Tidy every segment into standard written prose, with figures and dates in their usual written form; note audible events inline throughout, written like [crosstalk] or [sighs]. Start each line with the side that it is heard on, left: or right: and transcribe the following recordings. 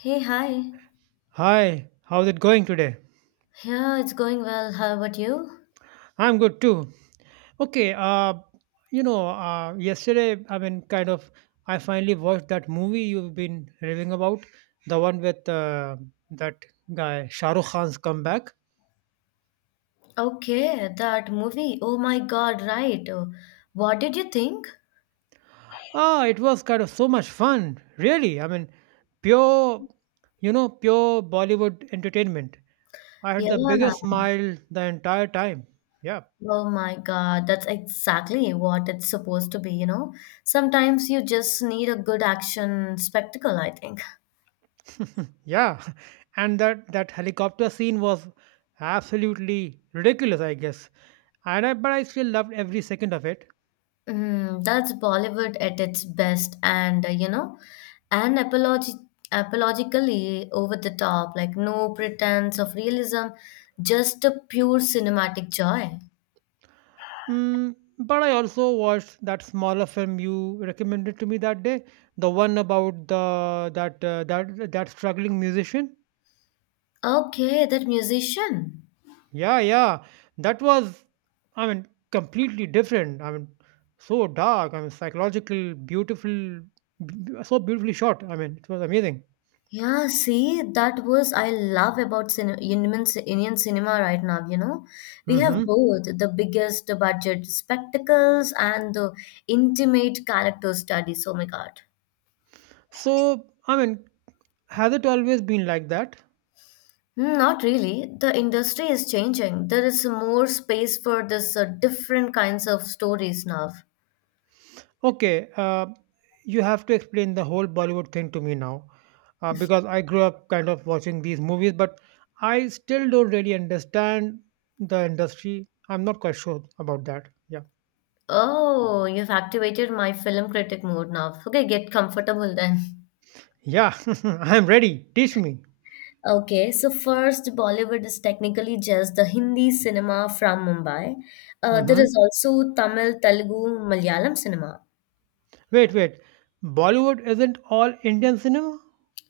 left: Hey, hi.
right: Hi, how's it going today?
left: Yeah, it's going well. How about you?
right: I'm good too. Okay, yesterday, I finally watched that movie you've been raving about, the one with that guy, Shah Rukh Khan's comeback.
left: Okay, that movie. Oh my God, right. Oh, what did you think?
right: It was kind of so much fun, really. Pure, pure Bollywood entertainment. I had
left: Yeah.
right: the biggest smile the entire time. Yeah.
left: Oh my God, that's exactly what it's supposed to be, you know? Sometimes you just need a good action spectacle, I think.
right: Yeah, [laughs] and that helicopter scene was absolutely ridiculous, I guess. But I still loved every second of it.
left: Mm, that's Bollywood at its best, and and apologi apologically over the top, like no pretense of realism, just a pure cinematic joy.
right: Mm, but I also watched that smaller film you recommended to me that day, the one about the that that that struggling musician.
left: Okay, that musician.
right: Yeah, yeah, that was, I mean, completely different. I mean, so dark. I mean, psychological, beautiful, so beautifully shot. I mean, it was amazing.
left: Yeah, see, that was I love about cin Indian, Indian cinema right now, you know. We have
right: Hmm.
left: both the biggest budget spectacles and the intimate character studies. Oh my God.
right: So, I mean, has it always been like that?
left: Hmm, not really. The industry is changing. There is more space for this different kinds of stories now.
right: Okay, you have to explain the whole Bollywood thing to me now, because I grew up kind of watching these movies, but I still don't really understand the industry. I'm not quite sure about that. Yeah,
left: Oh, you've activated my film critic mode now. Okay, get comfortable then. [laughs]
right: yeah, [laughs] I'm ready. Teach me.
left: Okay, so first, Bollywood is technically just the Hindi cinema from Mumbai. There
right: Hmm.
left: is also Tamil, Telugu, Malayalam cinema.
right: Wait, wait. Bollywood isn't all Indian cinema?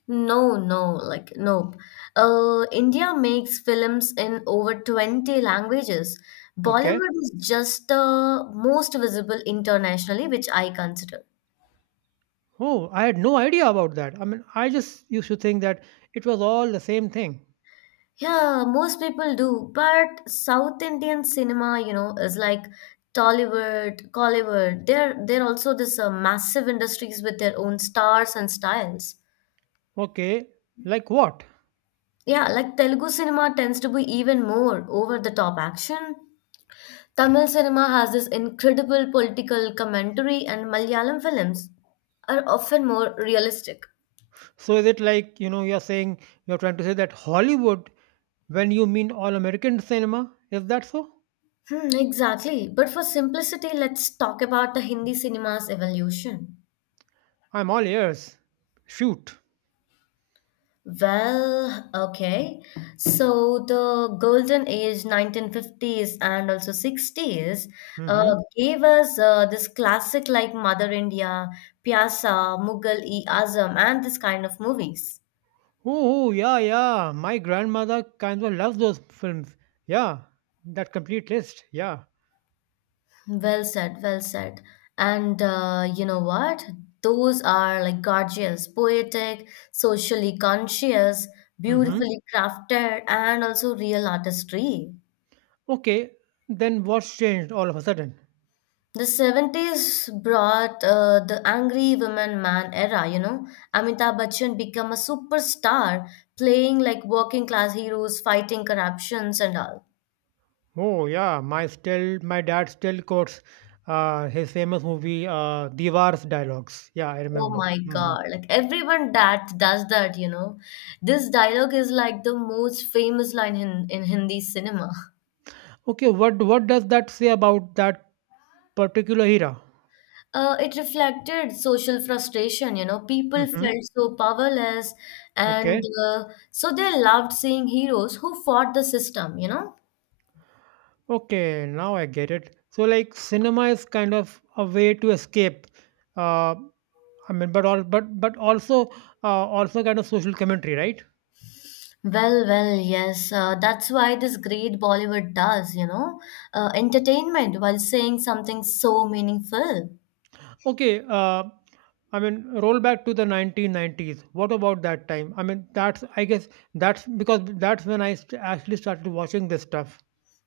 left: No, no, like nope. India makes films in over 20 languages.
right: Okay.
left: Bollywood is just the most visible internationally, which I consider.
right: Oh, I had no idea about that. I mean, I just used to think that it was all the same thing.
left: Yeah, most people do. But South Indian cinema, you know, is like Tollywood, Collywood. They're also this massive industries with their own stars and styles.
right: Okay, like what?
left: Yeah, like Telugu cinema tends to be even more over the top action. Tamil cinema has this incredible political commentary, and Malayalam films are often more realistic.
right: So is it like, you're trying to say that Hollywood, when you mean all American cinema, is that so?
left: Hmm, exactly. But for simplicity, let's talk about the Hindi cinema's evolution.
right: I'm all ears. Shoot.
left: Well, okay. So the golden age, 1950s and also 60s, uh,
right: Mm-hmm.
left: gave us this classic like Mother India, Pyasa, Mughal-e-Azam, and this kind of movies.
right: Oh, oh, yeah, yeah. My grandmother kind of loves those films. Yeah, that complete list. Yeah.
left: Well said, well said. And, you know what? Those are like gorgeous, poetic, socially conscious,
right: Mm-hmm.
left: beautifully crafted, and also real artistry.
right: Okay, then what's changed all of a sudden?
left: The 70s brought the angry woman man era, you know. Amitabh Bachchan became a superstar, playing like working class heroes, fighting corruptions and all.
right: Oh yeah, my dad still quotes his famous movie Divar's dialogues. Yeah, I
left: Oh
right: remember.
left: my
right: Mhm.
left: God, like everyone that does that, you know. This dialogue is like the most famous line in Hindi cinema. [laughs]
right: Okay, what does that say about that particular era?
left: It reflected social frustration, you know. People
right: Mm-hmm.
left: felt so powerless, and
right: Okay.
left: uh, so they loved seeing heroes who fought the system, you know.
right: Okay, now I get it. So like cinema is kind of a way to escape. Uh, I mean, but all but also also kind of social commentary, right?
left: Well, well, yes. That's why this great Bollywood does, you know, entertainment while saying something so meaningful.
right: Okay. I mean, roll back to the 1990s. What about that time? I guess that's because that's when actually started watching this stuff.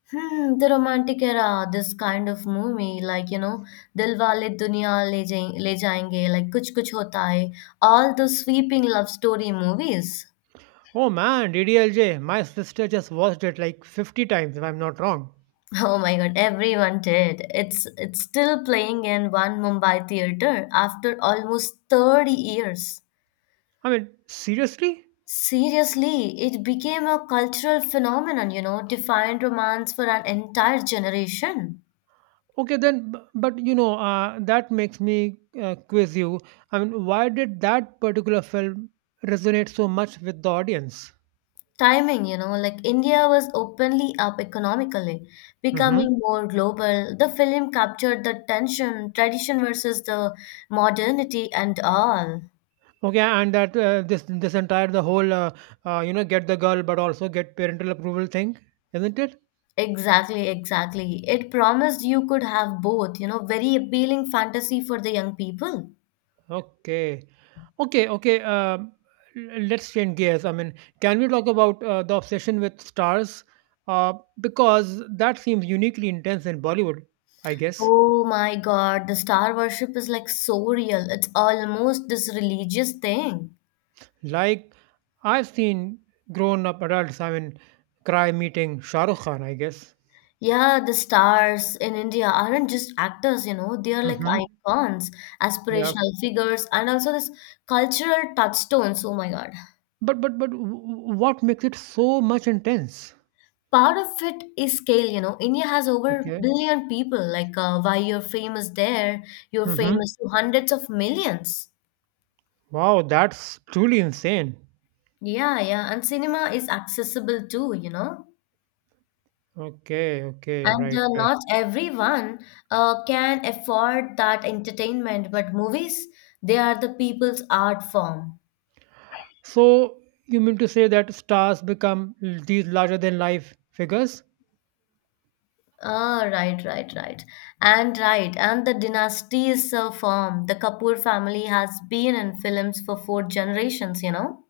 left: Hmm, the romantic era, this kind of movie, like, you know, Dilwale Le Jayenge, like Kuch Kuch Hota Hai, all those sweeping love story movies. [laughs]
right: Oh man, DDLJ, my sister just watched it like 50 times if I'm not wrong.
left: Oh my God, everyone did. It's still playing in one Mumbai theater after almost 30 years.
right: I mean, seriously?
left: Seriously, it became a cultural phenomenon, you know, defined romance for an entire generation.
right: Okay, then, but you know, that makes me quiz you. I mean, why did that particular film resonate so much with the audience?
left: Timing, you know, like India was openly up economically,
right: Hmm.
left: becoming more global. The film captured the tension, tradition versus the modernity and all.
right: Okay, and that this this entire the whole you know get the girl but also get parental approval thing, isn't it?
left: Exactly, exactly. It promised you could have both, you know, very appealing fantasy for the young people.
right: Okay, okay. Let's change gears. I mean, can we talk about the obsession with stars? Uh, because that seems uniquely intense in Bollywood, I guess.
left: Oh my God, the star worship is like so real. It's almost this religious thing.
right: Like I've seen grown up adults, I mean, cry meeting Shah Rukh Khan, I guess.
left: Yeah, the stars in India aren't just actors, you know, they are like
right: Hmm.
left: icons,
right: Yeah.
left: aspirational figures, and also this cultural touchstones. Oh my God.
right: But what makes it so much intense?
left: Part of it is scale, you know. India has over a
right: Okay.
left: billion people. Like, why you're famous there, you're
right: Hmm.
left: famous to hundreds of millions.
right: Wow, that's truly insane.
left: Yeah, yeah. And cinema is accessible too, you know.
right: Okay, okay,
left: And
right: right,
left: uh,
right: right.
left: not everyone can afford that entertainment, but movies, they are the people's art form.
right: So you mean to say that stars become these larger than life figures?
left: Ah, right, right, right. And right, and the dynasties form. The Kapoor family has been in films for four generations, you know.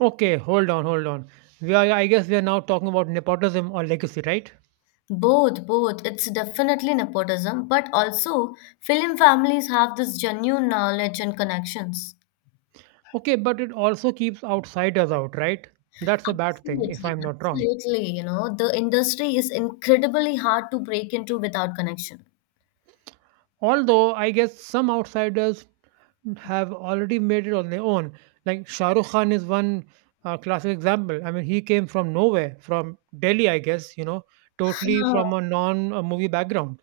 right: Okay, hold on, hold on. We are now talking about nepotism or legacy, right?
left: Both, both. It's definitely nepotism, but also film families have this genuine knowledge and connections.
right: Okay, but it also keeps outsiders out, right? That's a bad thing, if
left: Absolutely,
right: I'm not wrong.
left: absolutely. You know, the industry is incredibly hard to break into without connection.
right: Although, I guess some outsiders have already made it on their own. Like Shah Rukh Khan is one classic example. I mean, he came from nowhere, from Delhi, I guess, you know, totally
left: Ah,
right: from a non movie background.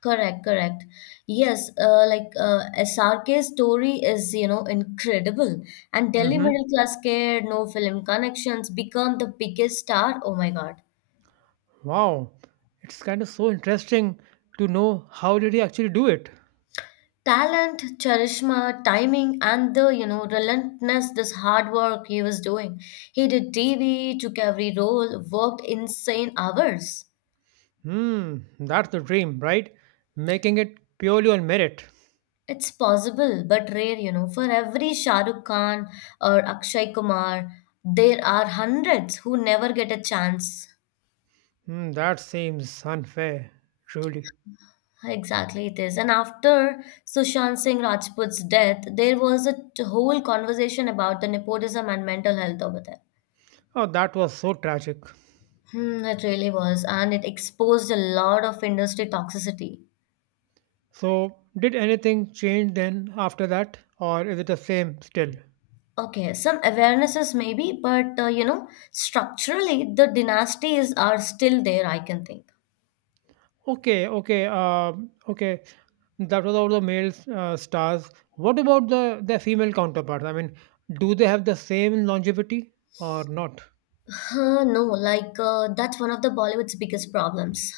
left: correct, correct. Yes, SRK's story is, you know, incredible. And Delhi
right: Hmm.
left: middle class kid, no film connections, become the biggest star. Oh my God.
right: Wow. It's kind of so interesting to know how did he actually do it.
left: Talent, charisma, timing, and the, you know, relentless, this hard work he was doing. He did TV, took every role, worked insane hours.
right: Hmm, that's the dream, right? Making it purely on merit.
left: It's possible, but rare, you know. For every Shah Rukh Khan or Akshay Kumar, there are hundreds who never get a chance.
right: Hmm, that seems unfair, truly.
left: Exactly, it is. And after Sushant Singh Rajput's death, there was whole conversation about the nepotism and mental health over there.
right: Oh, that was so tragic.
left: Hmm, it really was, and it exposed a lot of industry toxicity.
right: So, did anything change then after that, or is it the same still?
left: Okay, some awarenesses maybe, but you know, structurally, the dynasties are still there, I can think.
right: Okay. That was all the male stars. What about their female counterparts? I mean, do they have the same longevity or not?
left: Huh, no, that's one of the Bollywood's biggest problems.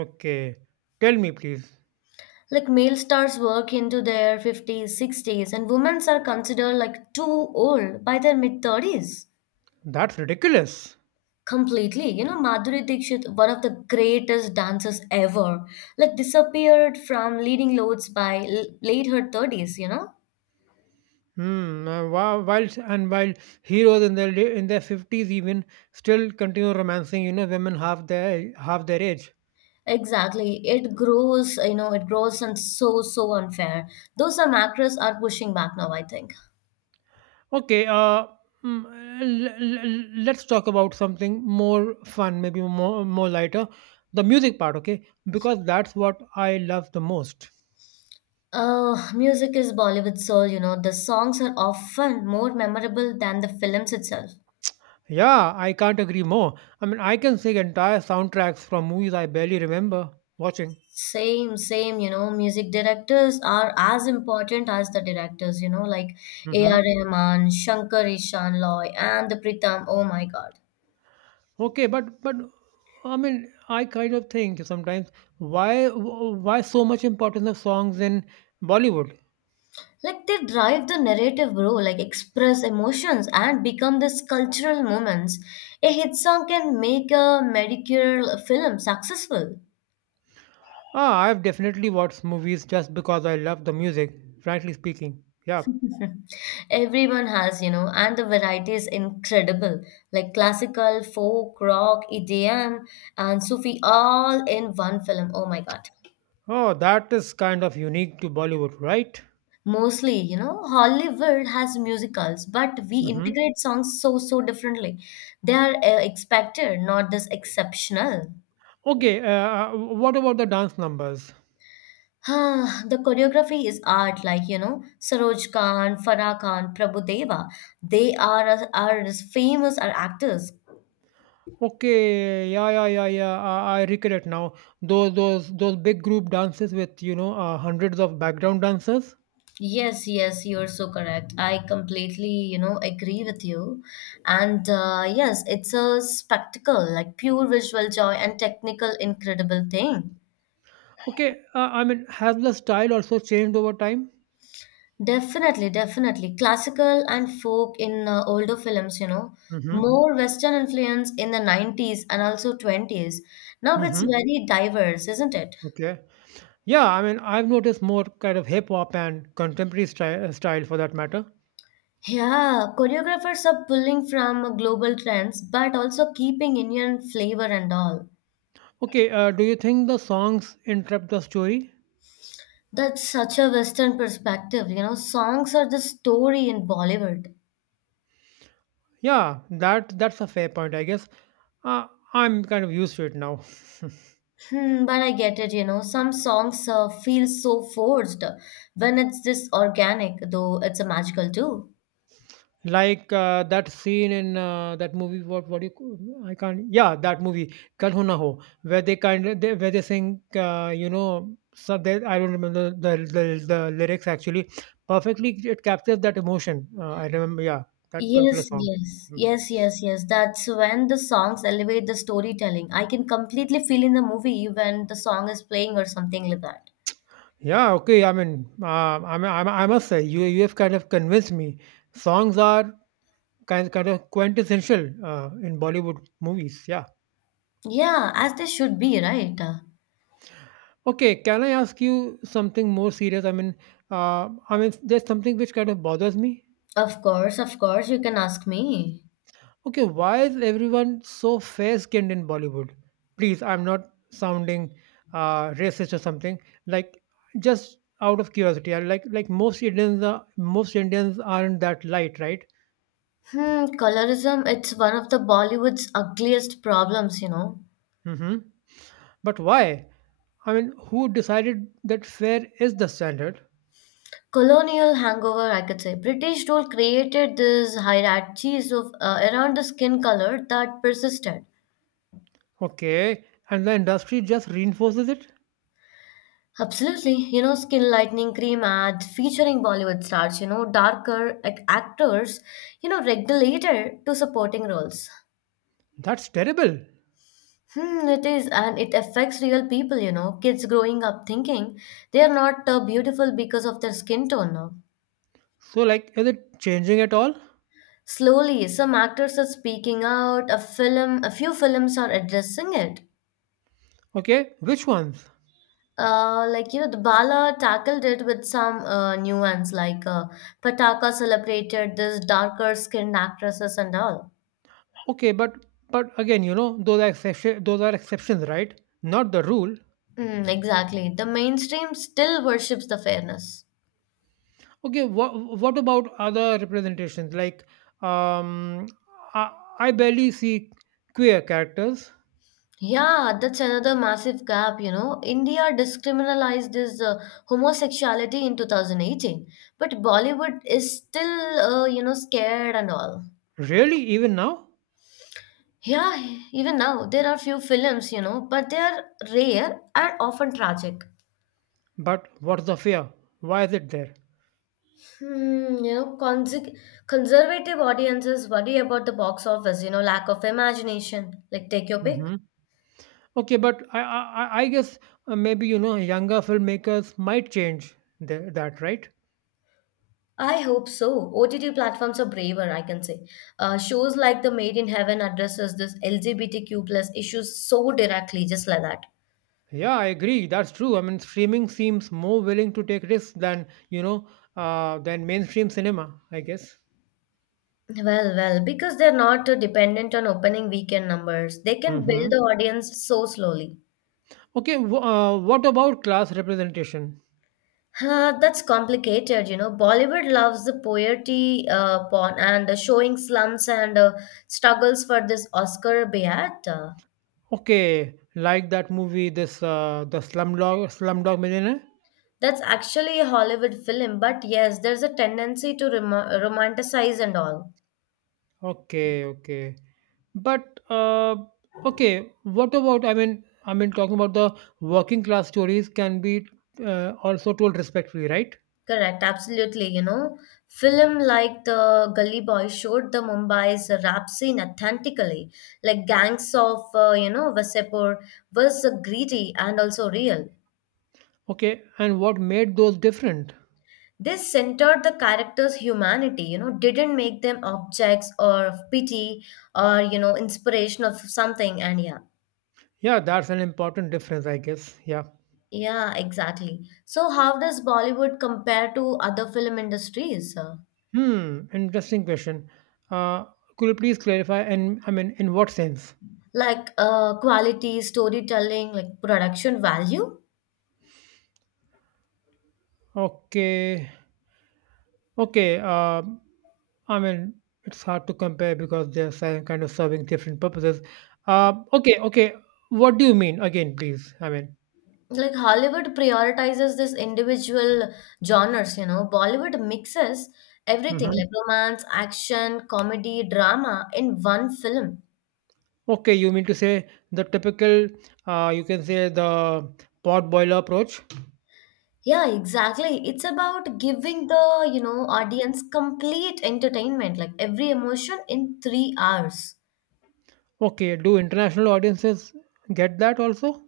right: Okay, tell me, please.
left: Like male stars work into their 50s 60s and women are considered like too old by their mid 30s
right: That's ridiculous.
left: completely, you know. Madhuri Dixit, one of the greatest dancers ever, like disappeared from leading loads by late her 30s, you know.
right: Hmm. Wa- Whilst and While heroes in in their fifties even still continue romancing, you know, women half their age.
left: Exactly, it grows, you know, it grows, and so so unfair. Those Some actors are pushing back now, I think.
right: Okay. Mm, let's talk about something more fun, maybe more lighter, the music part. Okay, because that's what I love the most.
left: Oh, music is Bollywood soul, you know. The songs are often more memorable than the films itself.
right: Yeah, I can't agree more. I mean, I can sing entire soundtracks from movies I barely remember watching.
left: Same, same, you know, music directors are as important as the directors, you know, like A.R.
right: Mm-hmm.
left: Rahman, Shankar Ishan Loy, and the Pritam. Oh my God.
right: Okay, but I mean, I kind of think sometimes why so much importance of songs in Bollywood?
left: Like they drive the narrative, bro, like express emotions and become these cultural moments. A hit song can make a mediocre film successful.
right: Ah, I've definitely watched movies just because I love the music. Frankly speaking, yeah.
left: [laughs] Everyone has, you know, and the variety is incredible. Like classical, folk, rock, EDM, and Sufi all in one film. Oh my god.
right: Oh, that is kind of unique to Bollywood, right?
left: Mostly, you know, Hollywood has musicals, but we
right: Mm-hmm.
left: integrate songs so, so differently. They are expected, not this exceptional. [sighs]
right: Okay. What about the dance numbers?
left: Ah, the choreography is art, like, you know, Saroj Khan, Farah Khan, Prabhudeva. Are as famous are actors.
right: Okay. Yeah. I recollect now. Those big group dances with you know hundreds of background dancers.
left: Yes, yes, you're so correct. I completely, you know, agree with you. And yes, it's a spectacle, like pure visual joy and technical incredible thing.
right: Okay, I mean, has the style also changed over time?
left: Definitely, definitely. Classical and folk in older films, you know,
right: Mm-hmm.
left: more Western influence in the 90s and also 20s. Now it's
right: Mm-hmm.
left: very diverse, isn't it?
right: Okay. Yeah, I mean, I've noticed more kind of hip hop and contemporary style for that matter.
left: Yeah, choreographers are pulling from global trends but also keeping Indian flavor and all.
right: Okay, do you think the songs interrupt the story?
left: That's such a Western perspective, you know. Songs are the story in Bollywood.
right: Yeah, that's a fair point, I guess. Uh, I'm kind of used to it now.
left: Hmm, but I get it, you know. Some songs feel so forced when it's this organic, though it's a magical too.
right: Like that scene in that movie, what do you? C- I can't. Yeah, that movie, Kal Ho Na Ho, where they kind of they, where they sing, so they, I don't remember the lyrics actually. Perfectly, it captures that emotion. I remember, yeah, that particular
left: Yes,
right: song.
left: yes,
right: Mhm.
left: yes, yes, yes. That's when the songs elevate the storytelling. I can completely feel in the movie when the song is playing or something like that.
right: Yeah, okay. I must say, you have kind of convinced me. Songs are kind of quintessential in Bollywood movies. Yeah.
left: Yeah, as they should be, right?
right: Okay, can I ask you something more serious? I mean, there's something which kind of bothers me.
left: Of course, you can ask me.
right: Okay, why is everyone so fair-skinned in Bollywood? Please, I'm not sounding racist or something. Like, just out of curiosity, I like most Indians aren't that light, right?
left: Hmm, colorism, it's one of the Bollywood's ugliest problems, you know.
right: Mm-hmm. But why? I mean, who decided that fair is the standard?
left: Colonial hangover, I could say. British rule created these hierarchies of around the skin color that persisted.
right: Okay, and the industry just reinforces it.
left: Absolutely. You know, Skin Lightening Cream ad featuring Bollywood stars, you know, darker actors, you know, regulator to supporting roles.
right: That's terrible.
left: Hmm, it is, and it affects real people, you know, kids growing up thinking they are not beautiful because of their skin tone now.
right: So like is it changing at all?
left: Slowly, some actors are speaking out, a film, a few films are addressing it.
right: Okay, which ones?
left: Like you know, the Bala tackled it with some nuance, like Pataka celebrated this darker skinned actresses and all.
right: Okay, but again, you know, those are exceptions, right? Not the rule.
left: Mm, exactly. The mainstream still worships the fairness.
right: Okay, what about other representations? Like um I, I barely see queer characters.
left: Yeah, that's another massive gap, you know. India discriminalized this homosexuality in 2018, but Bollywood is still, you know, scared and all.
right: Really even now?
left: Yeah, even now there are few films, you know, but they are rare and often tragic.
right: But what's the fear? Why is it there?
left: Hmm, you know, conservative audiences worry about the box office, you know, lack of imagination. Like, take your pick.
right: Hmm. Okay, but I guess maybe you know younger filmmakers might change that, right?
left: I hope so. OTT platforms are braver, I can say. Shows like The Made in Heaven addresses this LGBTQ plus issues so directly, just like that.
right: Yeah, I agree. That's true. I mean, streaming seems more willing to take risks than, you know, than mainstream cinema, I guess.
left: Well, well, because they're not dependent on opening weekend numbers, they can build the
right: Hmm.
left: audience so slowly.
right: Okay, what about class representation?
left: That's complicated, you know. Bollywood loves the poverty porn and showing slums and struggles for this Oscar Beat.
right: Okay, like that movie, this the Slumdog Slumdog Millionaire.
left: That's actually a Hollywood film, but yes, there's a tendency to romanticize and all.
right: Okay, okay, but uh, okay, what about? Talking about the working class stories can be also told respectfully, right?
left: Correct, absolutely. You know, film like the Gully Boy showed the Mumbai's rap scene authentically. Like gangs of you know Vasepur was greedy and also real.
right: Okay, and what made those different?
left: This centered the characters' humanity. You know, didn't make them objects or of pity or you know inspiration of something. And yeah,
right: Yeah, that's an important difference, I guess. Yeah.
left: yeah, exactly. So how does Bollywood compare to other film industries?
right: Hmm. Interesting question. Uh, could you please clarify? And I mean, in what sense?
left: Like quality, storytelling, like production value?
right: Okay. Okay. I mean, it's hard to compare because they're kind of serving different purposes. Okay. Okay. What do you mean again, please? I mean.
left: Like Hollywood prioritizes this individual genres, you know. Bollywood mixes everything
right: Hmm.
left: like romance, action, comedy, drama in one film.
right: Okay. You mean to say the typical? You can say the pot boiler approach.
left: Yeah, exactly. It's about giving the, you know, audience complete entertainment, like every emotion in 3 hours.
right: Okay. Do international audiences get that also?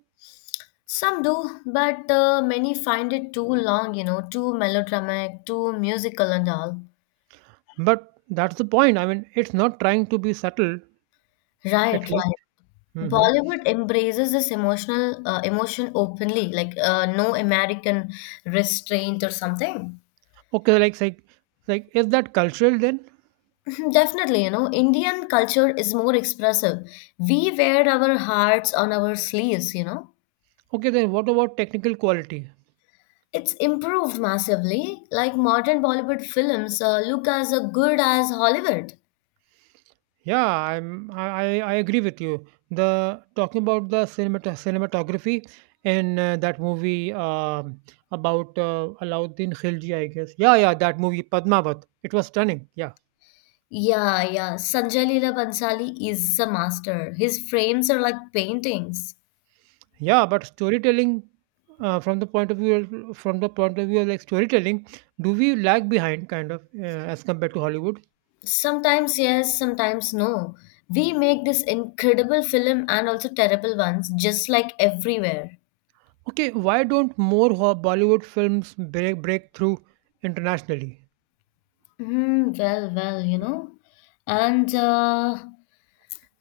left: Some do, but many find it too long, you know, too melodramatic, too musical and all.
right: But that's the point. I mean, it's not trying to be subtle,
left: Right,
right: at least.
left: right.
right: Hmm.
left: Bollywood embraces this emotional emotion openly, like no American restraint or something.
right: Okay, like, is that cultural then?
left: [laughs] Definitely, you know, Indian culture is more expressive. We wear our hearts on our sleeves, you know.
right: Okay, then what about technical quality?
left: It's improved massively. Like modern Bollywood films look as good as Hollywood.
right: Yeah, I agree with you. The Talking about the cinematography in that movie about Alauddin Khilji, I guess. Yeah, yeah, that movie Padmavat. It was stunning. Yeah.
left: Yeah, yeah. Sanjay Leela Bhansali is a master. His frames are like paintings.
right: Yeah, but storytelling uh, from the point of view from the point of view of like storytelling, do we lag behind kind of as compared to Hollywood?
left: Sometimes yes, sometimes no. We make this incredible film and also terrible ones, just like everywhere.
right: Okay, why don't more Bollywood films break through internationally?
left: Hmm. You know. And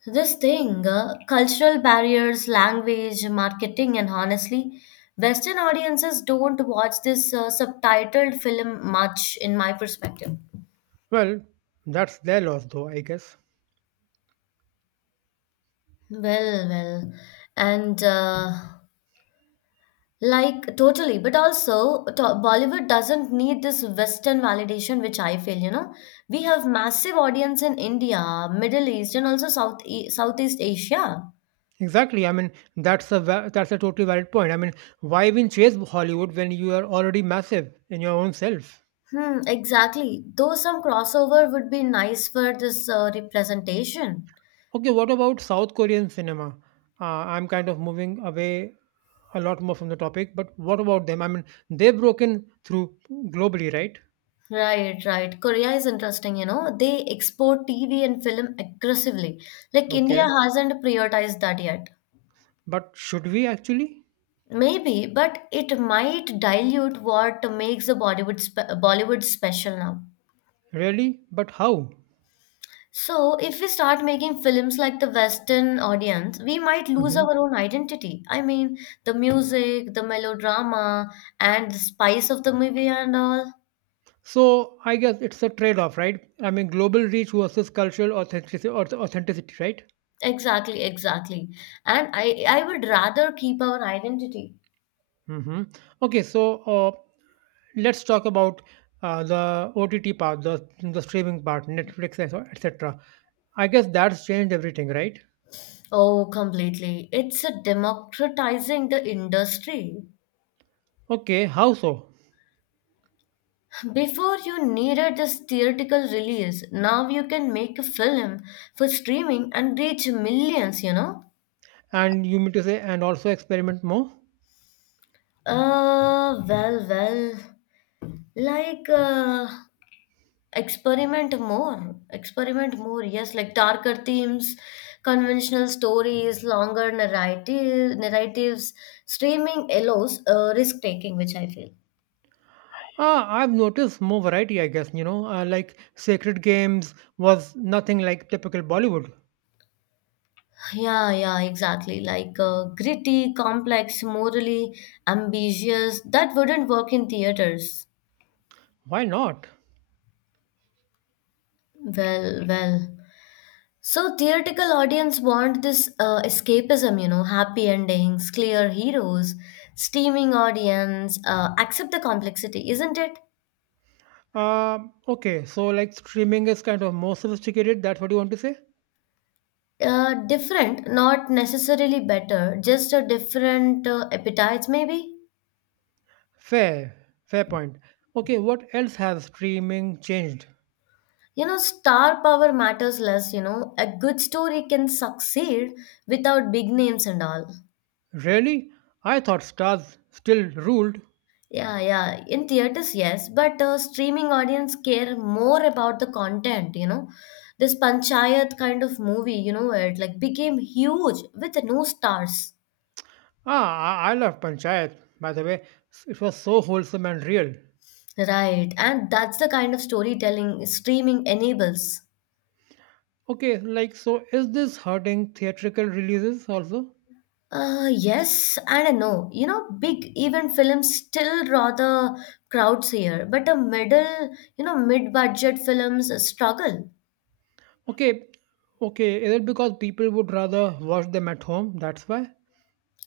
left: This thing, cultural barriers, language, marketing, and honestly, Western audiences don't watch this subtitled film much, in my perspective.
right: Well, that's their loss, though I guess.
left: Well, well, and Like totally, but also Bollywood doesn't need this Western validation, which I feel, you know. We have massive audience in India, Middle East, and also Southeast Asia.
right: Exactly. I mean, that's a totally valid point. I mean, why even chase Hollywood when you are already massive in your own self?
left: Hmm, exactly. Though some crossover would be nice for this representation.
right: Okay, what about South Korean cinema? I'm kind of moving away a lot more from the topic, but what about them? I mean, they've broken through globally, right?
left: Right, right. Korea is interesting, you know. They export TV and film aggressively. Like
right: Okay,
left: India hasn't prioritized that yet.
right: but should we actually?
left: Maybe, but it might dilute what makes the Bollywood special now.
right: Really? But how?
left: So, if we start making films like the Western audience, we might lose
right: Mhm.
left: our own identity. I mean, the music, the melodrama, and the spice of the movie and all.
right: So I guess it's a trade-off, right? I mean, global reach versus cultural authenticity, right?
left: Exactly, exactly. And I would rather keep our identity.
right: Hmm. Okay, so let's talk about the OTT part, the streaming part, Netflix, etc. I guess that's changed everything, right?
left: Oh, completely. It's a democratizing the industry.
right: Okay, how so?
left: Before you needed this theatrical release, now you can make a film for streaming and reach millions, you know?
right: And you mean to say, and also experiment more?
left: Uh, well, well, like, uh, experiment more, yes, like darker themes, conventional stories, narratives. Streaming allows risk taking, which I feel.
right: Ah, I've noticed more variety, I guess, you know, like Sacred Games was nothing like typical Bollywood.
left: Yeah, yeah, exactly. Like gritty, complex, morally ambitious, that wouldn't work in theaters.
right: Why not?
left: Well, well. So, theatrical audience want this escapism, you know, happy endings, clear heroes, steaming audience, accept the complexity, isn't it?
right: Uh, okay, so like streaming is kind of more sophisticated, that's what you want to say?
left: Different, not necessarily better, just a different appetites, maybe?
right: Fair, fair point. Okay, what else has streaming changed?
left: You know, star power matters less, you know. A good story can succeed without big names and all.
right: Really? I thought stars still ruled.
left: Yeah, yeah. In theaters, yes, but streaming audience care more about the content, you know. This Panchayat kind of movie, you know, where it like became huge with no stars.
right: Ah, I love Panchayat, by the way. It was so wholesome and real.
left: Right, and that's the kind of storytelling streaming enables.
right: Okay, like so is this hurting theatrical releases also?
left: Yes and a no. You know, big event films still draw the crowds here, but a middle, you know, mid-budget films struggle.
right: Okay. Okay, is it because people would rather watch them at home? That's why?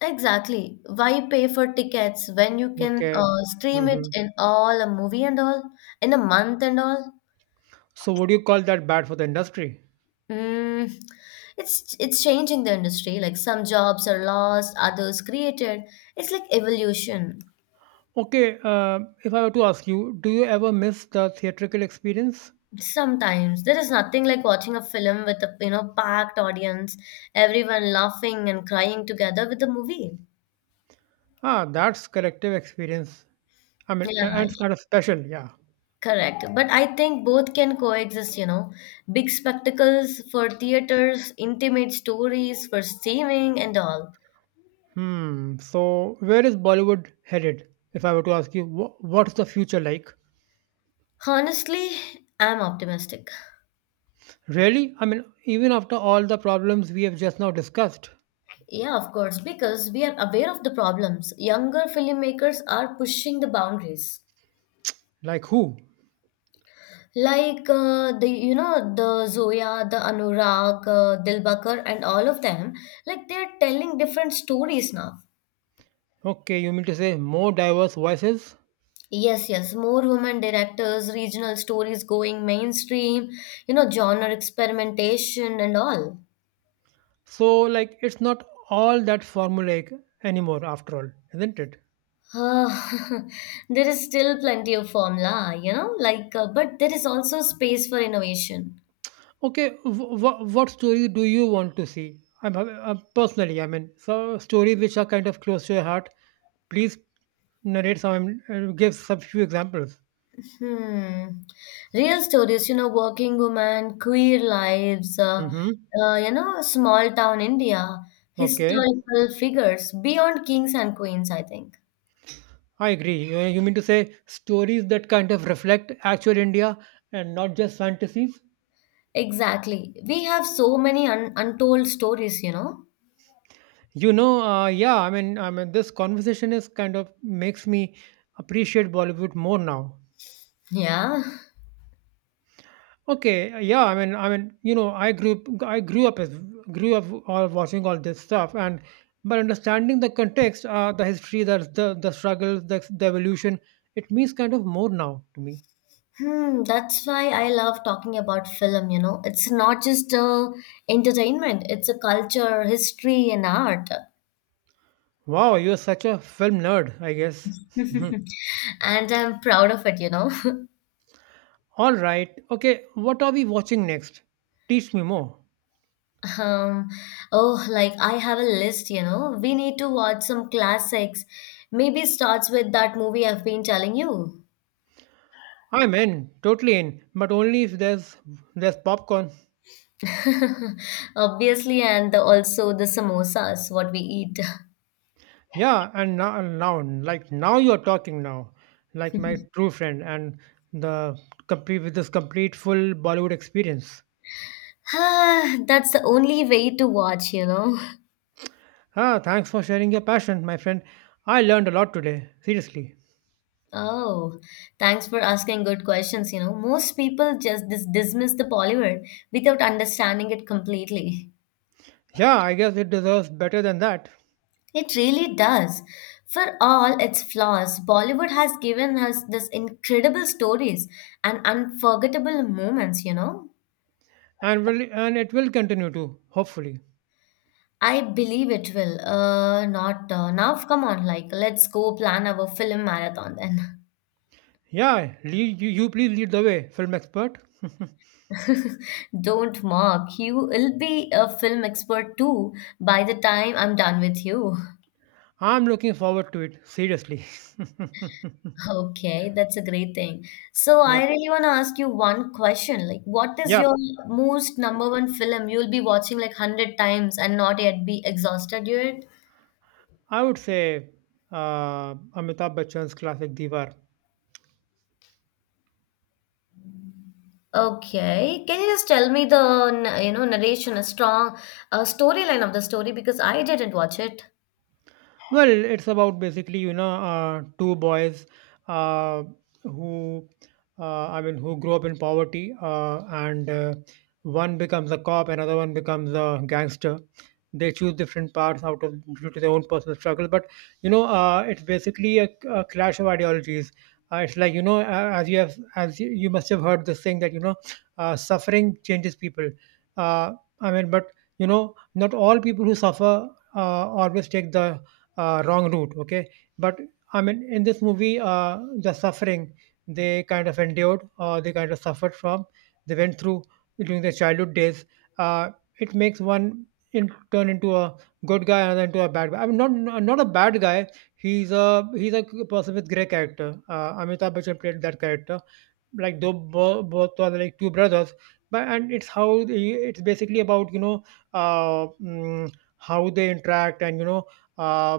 left: Exactly. Why pay for tickets when you can
right: Okay.
left: stream it
right: Hmm.
left: in all a movie and all in a month and all?
right: So would you call that bad for the industry?
left: Mm, it's changing the industry. Like some jobs are lost, others created. It's like evolution.
right: Okay, if I were to ask you, do you ever miss the theatrical experience?
left: Sometimes there is nothing like watching a film with a you know packed audience, everyone laughing and crying together with the movie.
right: Ah, that's collective experience. I mean,
left: Yeah,
right: and it's kind of special, yeah.
left: correct. But I think both can coexist, you know. Big spectacles for theaters, intimate stories for streaming and all.
right: Hmm. So where is Bollywood headed? If I were to ask you, what's the future like?
left: Honestly, I'm optimistic.
right: Really? I mean, even after all the problems we have just now discussed?
left: Yeah, of course, because we are aware of the problems. Younger filmmakers are pushing the boundaries.
right: Like who?
left: Like the you know the Zoya, the Anurag, Dilbakar, and all of them, like they're telling different stories now.
right: Okay, you mean to say more diverse voices?
left: Yes, yes, more women directors, regional stories going mainstream, you know, genre experimentation and all.
right: So, like, it's not all that formulaic anymore, after all, isn't it?
left: Uh, [laughs] there is still plenty of formula, you know, but there is also space for innovation.
right: Okay, what story do you want to see? I personally, I mean, so stories which are kind of close to your heart. Please narrate some, give some few examples.
left: Hmm. Real stories, you know, working women, queer lives,
right: Mm-hmm.
left: you know, small town India,
right: Okay.
left: historical figures beyond kings and queens, I think.
right: I agree. You mean to say stories that kind of reflect actual India and not just fantasies?
left: Exactly. We have so many un untold stories, you know.
right: Yeah. I mean, this conversation is kind of makes me appreciate Bollywood more now.
left: Yeah.
right: Okay, yeah. I mean, you know, I grew up as grew up all watching all this stuff, and but understanding the context, the history, the struggles, the evolution, it means kind of more now to me.
left: Hmm, that's why I love talking about film, you know. It's not just entertainment, it's a culture, history, and art.
right: Wow, you're such a film nerd, I guess. [laughs]
left: [laughs] And I'm proud of it, you know. [laughs]
right: All right. Okay, what are we watching next? Teach me more.
left: Um, oh, like I have a list, you know. We need to watch some classics. Maybe starts with that movie I've been telling you.
right: I'm in, totally in, but only if there's popcorn.
left: [laughs] Obviously, and also the samosas, what we eat. [laughs]
right: Yeah, and now like now you're talking now, like my true friend and the complete with this complete full Bollywood experience.
left: Ah, that's the only way to watch, you know.
right: Ah, thanks for sharing your passion, my friend. I learned a lot today, seriously.
left: Oh, thanks for asking good questions, you know. Most people just dismiss the Bollywood without understanding it completely.
right: Yeah, I guess it deserves better than that,
left: It really does. For all its flaws, Bollywood has given us this incredible stories and unforgettable moments, you know.
right: and it will continue to, hopefully.
left: I believe it will. Not now. Come on, like let's go plan our film marathon then.
right: Yeah, lead, you please lead the way, film expert.
left: [laughs] Don't mock. You will be a film expert too by the time I'm done with you. [laughs]
right: I'm looking forward to it, seriously. [laughs]
left: Okay, that's a great thing. So
right: Yep.
left: I really want to ask you one question. Like, what is your
right: Yep.
left: most number one film you'll be watching like 100 times and not yet be exhausted yet?
right: I would say Amitabh Bachchan's classic Diwar.
left: Okay. Can you just tell me the, you know, narration, a strong storyline of the story because I didn't watch it.
right: Well, it's about basically, you know, two boys uh, who, I mean, who grew up in poverty, and one becomes a cop, another one becomes a gangster. They choose different paths out of due to their own personal struggle, but you know, it's basically a clash of ideologies. It's like you know, as you have, as you, you must have heard this thing that you know, suffering changes people. Uh, I mean, but you know, not all people who suffer uh, always take the wrong route. Okay, but I mean, in this movie, the suffering they kind of endured or they kind of suffered from, they went through during their childhood days. Uh, it makes turn into a good guy, another into a bad guy. I mean, not a bad guy. He's a person with grey character. Amitabh Bachchan played that character like both are like two brothers but and it's it's basically about you know uh, mm, how they interact and you know uh,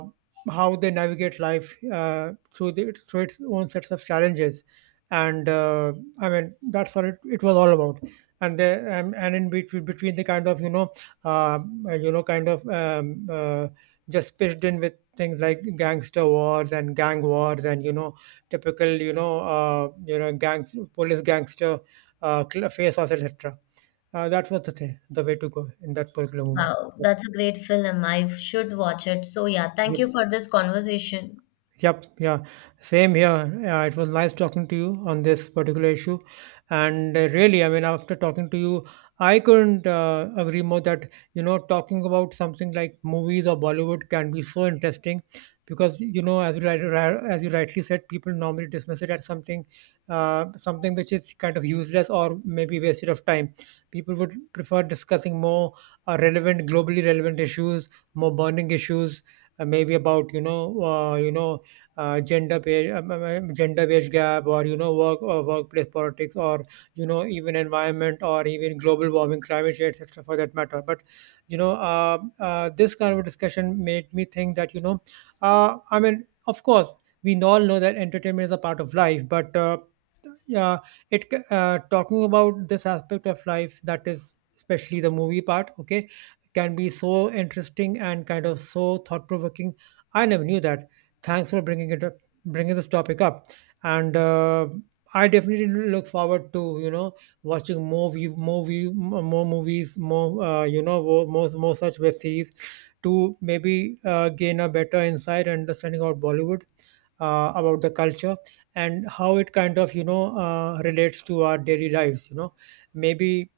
right: how they navigate life through through its own sets of challenges and I mean that's what it was all about and the and in between the kind of uh, you know kind of just pitched in with things like gangster wars and gang wars and you know typical you know gangs police gangster face off etc. That was the thing, the way to go in that particular movie.
left: Wow, that's a great film. I should watch it. So yeah, thank you for this conversation.
right: Yep, yeah, same here. It was nice talking to you on this particular issue. And really, I mean, after talking to you, I couldn't agree more that, you know, talking about something like movies or Bollywood can be so interesting because, you know, as you rightly said, people normally dismiss it as something, something which is kind of useless or maybe wasted of time. People would prefer discussing more relevant, globally relevant issues, more burning issues, maybe about, you know, gender pay, gender wage gap, or you know workplace politics, or you know even environment, or even global warming, climate change, etc. For that matter, but you know this kind of a discussion made me think that you know I mean of course we all know that entertainment is a part of life, but yeah, talking about this aspect of life that is especially the movie part. Okay, can be so interesting and kind of so thought provoking. I never knew that. Thanks for bringing it up, bringing this topic up, and I definitely look forward to you know watching more movies, more you know more such web series to maybe gain a better insight and understanding about Bollywood, about the culture, and how it kind of you know relates to our daily lives. You know, maybe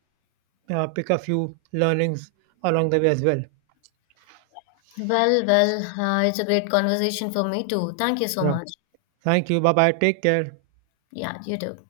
right: pick a few learnings along the way as well.
left: It's a great conversation for me too. Thank you so
right: Yeah.
left: much.
right: Thank you. Bye bye. Take care.
left: Yeah, you too.